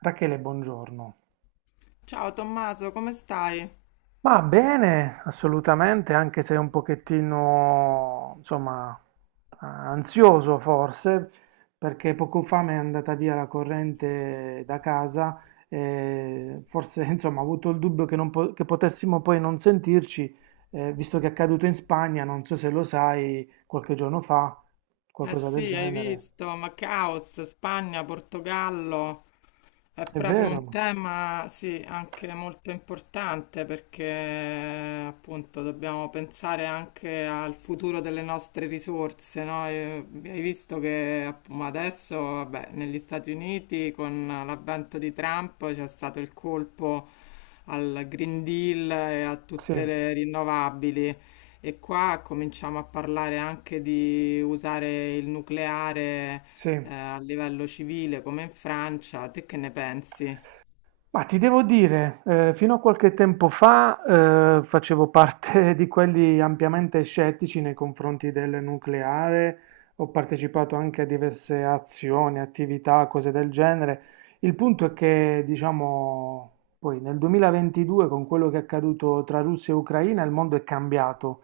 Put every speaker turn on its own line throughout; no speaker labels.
Rachele, buongiorno.
Ciao Tommaso, come stai?
Ma bene, assolutamente, anche se un pochettino, insomma, ansioso forse, perché poco fa mi è andata via la corrente da casa e forse, insomma, ho avuto il dubbio che, non po- che potessimo poi non sentirci, visto che è accaduto in Spagna, non so se lo sai, qualche giorno fa,
Eh
qualcosa del
sì, hai
genere.
visto, ma caos, Spagna, Portogallo, è
È
proprio un
vero?
tema, sì, anche molto importante perché appunto dobbiamo pensare anche al futuro delle nostre risorse, no? E hai visto che app- ma adesso, vabbè, negli Stati Uniti con l'avvento di Trump c'è stato il colpo al Green Deal e a
Sì,
tutte le rinnovabili. E qua cominciamo a parlare anche di usare il nucleare
sì.
a livello civile come in Francia. Te che ne pensi?
Ma ti devo dire, fino a qualche tempo fa facevo parte di quelli ampiamente scettici nei confronti del nucleare, ho partecipato anche a diverse azioni, attività, cose del genere. Il punto è che, diciamo, poi nel 2022, con quello che è accaduto tra Russia e Ucraina, il mondo è cambiato.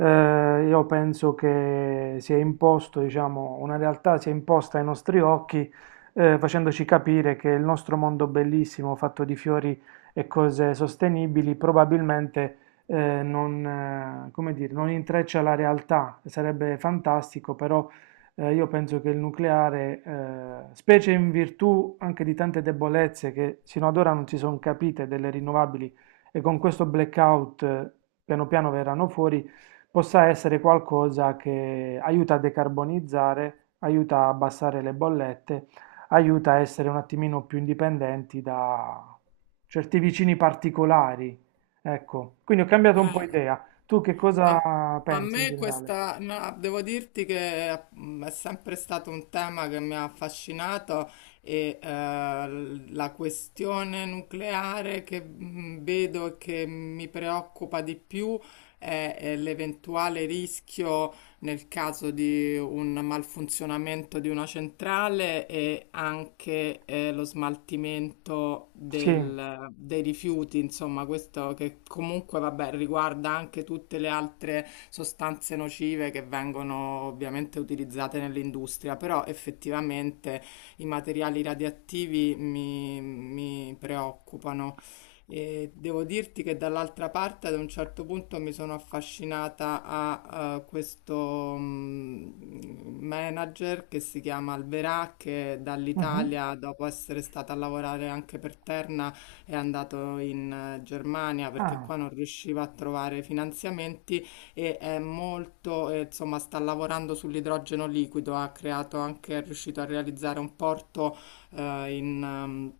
Io penso che si è imposto, diciamo, una realtà si è imposta ai nostri occhi facendoci capire che il nostro mondo bellissimo, fatto di fiori e cose sostenibili, probabilmente non, come dire, non intreccia la realtà. Sarebbe fantastico, però io penso che il nucleare, specie in virtù anche di tante debolezze che sino ad ora non si sono capite delle rinnovabili e con questo blackout piano piano verranno fuori, possa essere qualcosa che aiuta a decarbonizzare, aiuta a abbassare le bollette, aiuta a essere un attimino più indipendenti da certi vicini particolari. Ecco, quindi ho cambiato un po'
Eh,
idea. Tu che
A,
cosa
a
pensi in
me
generale?
questa, no, devo dirti che è sempre stato un tema che mi ha affascinato e la questione nucleare che vedo e che mi preoccupa di più è l'eventuale rischio nel caso di un malfunzionamento di una centrale e anche lo smaltimento
Sì.
dei rifiuti, insomma, questo che comunque, vabbè, riguarda anche tutte le altre sostanze nocive che vengono ovviamente utilizzate nell'industria, però effettivamente i materiali radioattivi mi preoccupano. E devo dirti che dall'altra parte ad un certo punto mi sono affascinata a questo manager che si chiama Alverà, che
Mhm.
dall'Italia, dopo essere stata a lavorare anche per Terna, è andato in Germania perché
Ah,
qua non riusciva a trovare finanziamenti è molto, insomma, sta lavorando sull'idrogeno liquido, ha creato anche, è riuscito a realizzare un porto eh, in, ehm,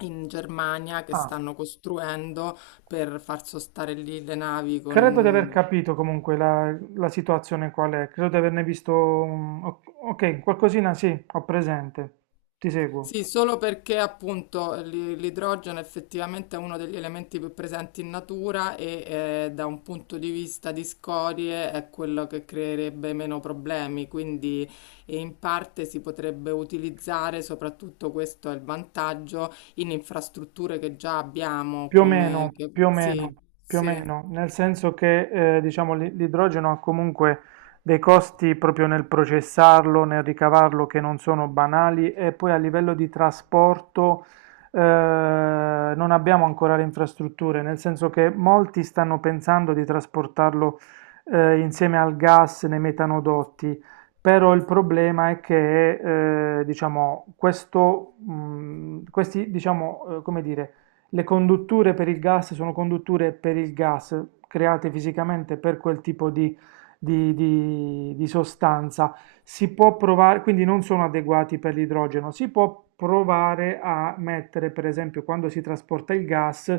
in Germania che
ah.
stanno costruendo per far sostare lì le navi
Credo di aver
con...
capito comunque la situazione qual è. Credo di averne visto ok, qualcosina sì, ho presente. Ti seguo.
Sì, solo perché appunto l'idrogeno effettivamente è uno degli elementi più presenti in natura e da un punto di vista di scorie è quello che creerebbe meno problemi, quindi e in parte si potrebbe utilizzare, soprattutto questo è il vantaggio, in infrastrutture che già abbiamo,
Più o
come...
meno,
Che...
più o
Sì,
meno, più o
sì.
meno, nel senso che diciamo l'idrogeno ha comunque dei costi proprio nel processarlo, nel ricavarlo che non sono banali, e poi a livello di trasporto eh, non abbiamo ancora le infrastrutture, nel senso che molti stanno pensando di trasportarlo insieme al gas nei metanodotti, però il problema è che diciamo, questi diciamo, come dire, le condutture per il gas sono condutture per il gas create fisicamente per quel tipo di, sostanza. Si può provare, quindi non sono adeguati per l'idrogeno. Si può provare a mettere, per esempio, quando si trasporta il gas,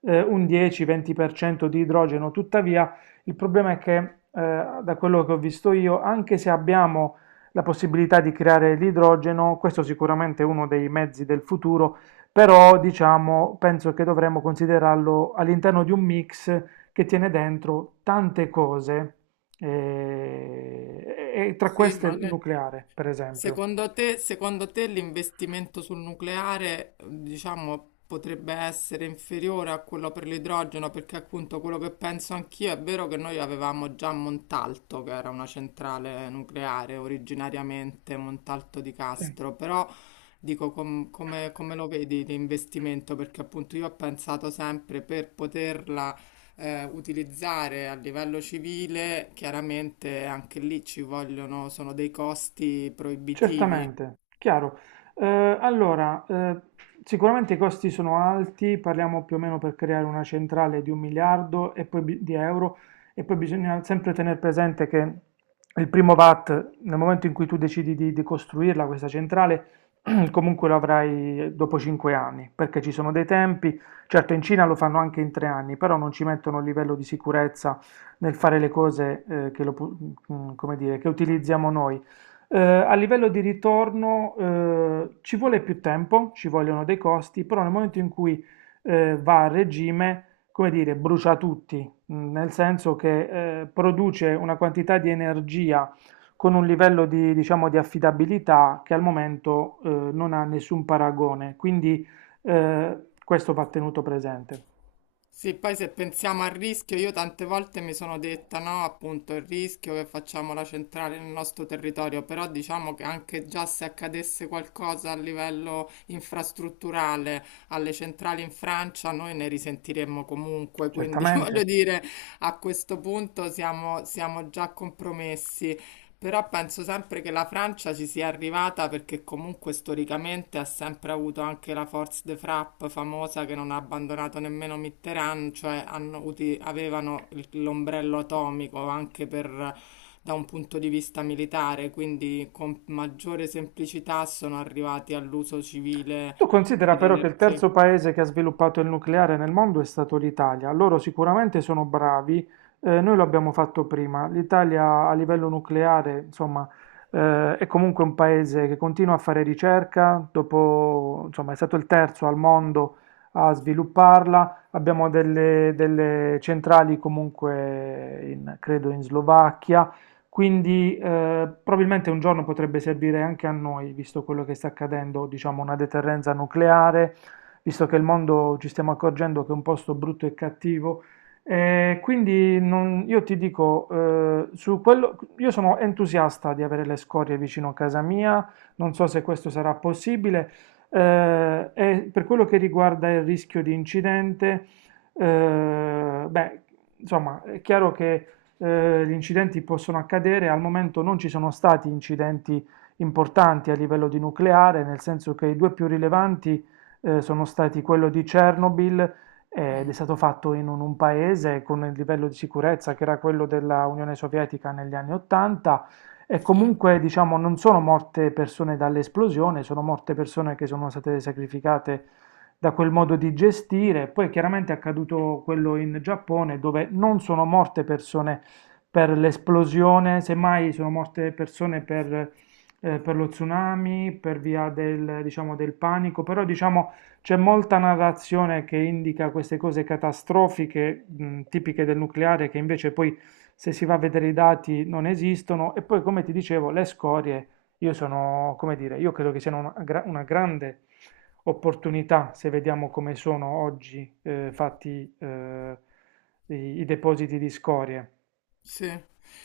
un 10-20% di idrogeno. Tuttavia, il problema è che, da quello che ho visto io, anche se abbiamo la possibilità di creare l'idrogeno, questo sicuramente è uno dei mezzi del futuro, però, diciamo, penso che dovremmo considerarlo all'interno di un mix che tiene dentro tante cose, e tra
Sì,
queste
ma
il
ne-
nucleare, per esempio.
secondo te l'investimento sul nucleare, diciamo, potrebbe essere inferiore a quello per l'idrogeno? Perché appunto quello che penso anch'io è vero che noi avevamo già Montalto, che era una centrale nucleare originariamente, Montalto di
Sì.
Castro, però dico come lo vedi l'investimento? Perché appunto io ho pensato sempre per poterla utilizzare a livello civile, chiaramente anche lì ci vogliono, sono dei costi proibitivi.
Certamente, chiaro. Eh, allora, sicuramente i costi sono alti, parliamo più o meno per creare una centrale di un miliardo e poi di euro, e poi bisogna sempre tenere presente che il primo VAT, nel momento in cui tu decidi di costruirla questa centrale, comunque lo avrai dopo 5 anni, perché ci sono dei tempi, certo in Cina lo fanno anche in 3 anni, però non ci mettono il livello di sicurezza nel fare le cose che, lo pu- mm, come dire, che utilizziamo noi. A livello di ritorno ci vuole più tempo, ci vogliono dei costi, però nel momento in cui va a regime, come dire, brucia tutti, nel senso che produce una quantità di energia con un livello di, diciamo, di affidabilità che al momento non ha nessun paragone, quindi eh, questo va tenuto presente.
Sì, poi se pensiamo al rischio, io tante volte mi sono detta no, appunto il rischio che facciamo la centrale nel nostro territorio, però diciamo che anche già se accadesse qualcosa a livello infrastrutturale alle centrali in Francia, noi ne risentiremmo comunque, quindi
Certamente.
voglio dire, a questo punto siamo già compromessi. Però penso sempre che la Francia ci sia arrivata perché comunque storicamente ha sempre avuto anche la Force de Frappe famosa che non ha abbandonato nemmeno Mitterrand, cioè avevano l'ombrello atomico anche per, da un punto di vista militare, quindi con maggiore semplicità sono arrivati all'uso civile
Tu considera però che il
dell'energia.
terzo paese che ha sviluppato il nucleare nel mondo è stato l'Italia. Loro sicuramente sono bravi, noi lo abbiamo fatto prima. L'Italia a livello nucleare, insomma, è comunque un paese che continua a fare ricerca, dopo, insomma, è stato il terzo al mondo a svilupparla. Abbiamo delle, centrali comunque credo in Slovacchia. Quindi probabilmente un giorno potrebbe servire anche a noi, visto quello che sta accadendo, diciamo una deterrenza nucleare, visto che il mondo ci stiamo accorgendo che è un posto brutto e cattivo. Io ti dico, su quello, io sono entusiasta di avere le scorie vicino a casa mia, non so se questo sarà possibile. E per quello che riguarda il rischio di incidente, beh, insomma, è chiaro che gli incidenti possono accadere, al momento non ci sono stati incidenti importanti a livello di nucleare, nel senso che i due più rilevanti sono stati quello di Chernobyl, ed è
Mm,
stato fatto in un paese con il livello di sicurezza che era quello della Unione Sovietica negli anni 80, e
sì.
comunque diciamo non sono morte persone dall'esplosione, sono morte persone che sono state sacrificate da quel modo di gestire. Poi chiaramente è accaduto quello in Giappone dove non sono morte persone per l'esplosione, semmai sono morte persone per, per lo tsunami, per via del, diciamo, del panico, però diciamo c'è molta narrazione che indica queste cose catastrofiche, tipiche del nucleare, che invece poi se si va a vedere i dati non esistono. E poi, come ti dicevo, le scorie, io sono, come dire, io credo che siano una grande opportunità se vediamo come sono oggi fatti i, i depositi di scorie.
Sì.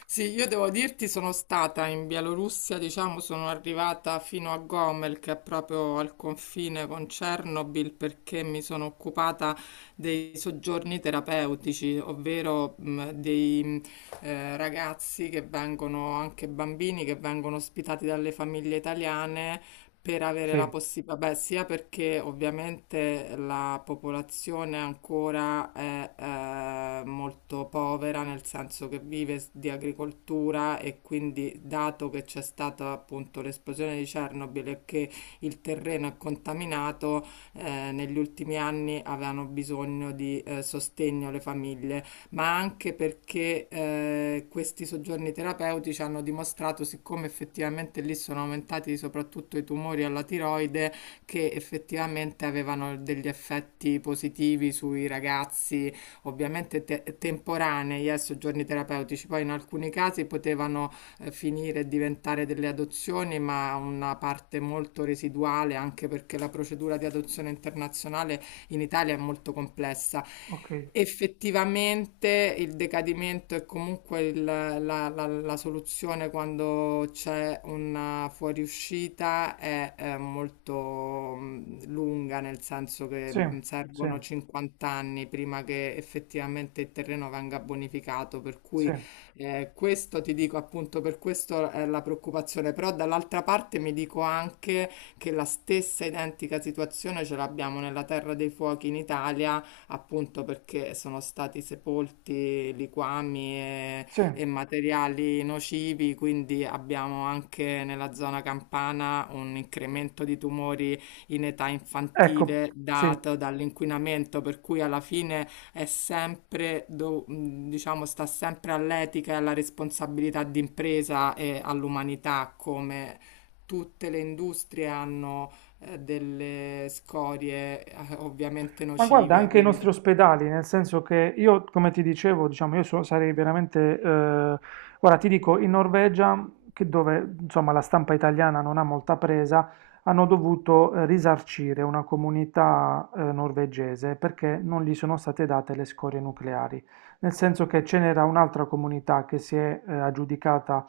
Sì, io devo dirti, sono stata in Bielorussia, diciamo, sono arrivata fino a Gomel, che è proprio al confine con Chernobyl, perché mi sono occupata dei soggiorni terapeutici, ovvero dei ragazzi che vengono, anche bambini che vengono ospitati dalle famiglie italiane per avere la
Sì,
possibilità, beh, sia perché ovviamente la popolazione ancora è molto povera, nel senso che vive s- di agricoltura e quindi dato che c'è stata appunto l'esplosione di Chernobyl e che il terreno è contaminato, negli ultimi anni avevano bisogno di sostegno le famiglie ma anche perché questi soggiorni terapeutici hanno dimostrato, siccome effettivamente lì sono aumentati soprattutto i tumori alla tiroide, che effettivamente avevano degli effetti positivi sui ragazzi, ovviamente te- temporanei, soggiorni terapeutici. Poi in alcuni casi potevano finire e diventare delle adozioni, ma una parte molto residuale, anche perché la procedura di adozione internazionale in Italia è molto complessa.
okay.
Effettivamente il decadimento è comunque la soluzione quando c'è una fuoriuscita è, molto lunga, nel senso che
Sì, sì,
servono 50 anni prima che effettivamente il terreno venga bonificato, per
sì,
cui questo ti dico appunto, per questo è la preoccupazione, però dall'altra parte mi dico anche che la stessa identica situazione ce l'abbiamo nella Terra dei Fuochi in Italia, appunto perché sono stati sepolti liquami
sì,
e materiali nocivi, quindi abbiamo anche nella zona campana un incremento di tumori in età
ecco,
infantile
sì.
dato dall'inquinamento, per cui alla fine è sempre, diciamo, sta sempre all'etica e alla responsabilità d'impresa e all'umanità, come tutte le industrie hanno delle scorie ovviamente
Ma guarda
nocive,
anche i nostri
quindi...
ospedali, nel senso che io come ti dicevo, diciamo, io sarei veramente, guarda ti dico in Norvegia, che dove insomma la stampa italiana non ha molta presa, hanno dovuto, risarcire una comunità, norvegese, perché non gli sono state date le scorie nucleari. Nel senso che ce n'era un'altra comunità che si è, aggiudicata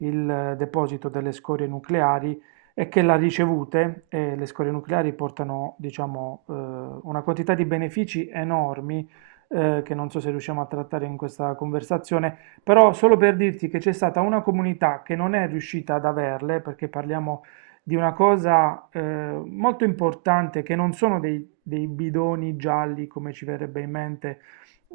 il deposito delle scorie nucleari, è che la ricevute, le scorie nucleari portano, diciamo, una quantità di benefici enormi, che non so se riusciamo a trattare in questa conversazione, però solo per dirti che c'è stata una comunità che non è riuscita ad averle, perché parliamo di una cosa molto importante, che non sono dei bidoni gialli, come ci verrebbe in mente,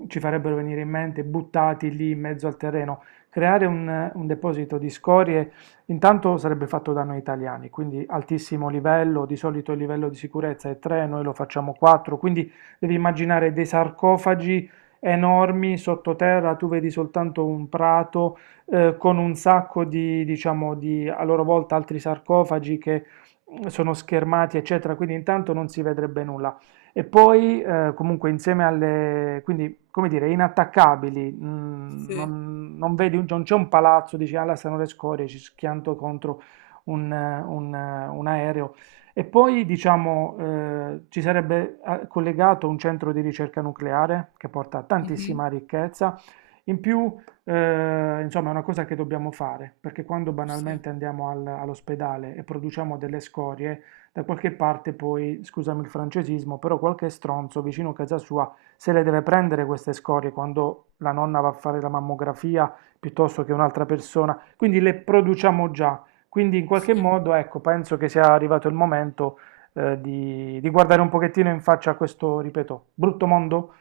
ci farebbero venire in mente, buttati lì in mezzo al terreno. Creare un deposito di scorie. Intanto sarebbe fatto da noi italiani, quindi altissimo livello, di solito il livello di sicurezza è 3, noi lo facciamo 4, quindi devi immaginare dei sarcofagi enormi sottoterra, tu vedi soltanto un prato con un sacco di, diciamo, di a loro volta altri sarcofagi che sono schermati, eccetera, quindi intanto non si vedrebbe nulla. E poi comunque insieme alle, quindi come dire, inattaccabili,
Sì,
non, non vedi, non c'è un palazzo, dici, alla stanno le scorie, ci schianto contro un aereo. E poi diciamo ci sarebbe collegato un centro di ricerca nucleare che porta
mhm,
tantissima ricchezza. In più, insomma, è una cosa che dobbiamo fare, perché quando
sì,
banalmente andiamo all'ospedale e produciamo delle scorie, da qualche parte poi, scusami il francesismo, però qualche stronzo vicino a casa sua se le deve prendere queste scorie quando la nonna va a fare la mammografia piuttosto che un'altra persona, quindi le produciamo già. Quindi in qualche
sì,
modo, ecco, penso che sia arrivato il momento di guardare un pochettino in faccia a questo, ripeto, brutto mondo,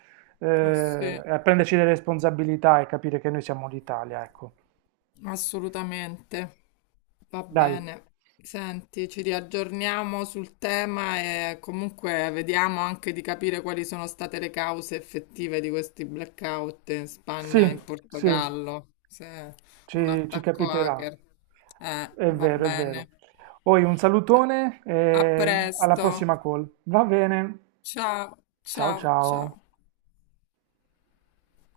ah, sì.
e prenderci delle responsabilità e capire che noi siamo l'Italia, ecco.
Assolutamente. Va
Dai.
bene. Senti, ci riaggiorniamo sul tema e comunque vediamo anche di capire quali sono state le cause effettive di questi blackout in Spagna e
Sì,
in
sì.
Portogallo. Se è un
Ci
attacco
capiterà.
hacker.
È
Va
vero, è vero.
bene.
Poi un salutone
A
e alla
presto.
prossima call. Va bene.
Ciao,
Ciao
ciao,
ciao.
ciao.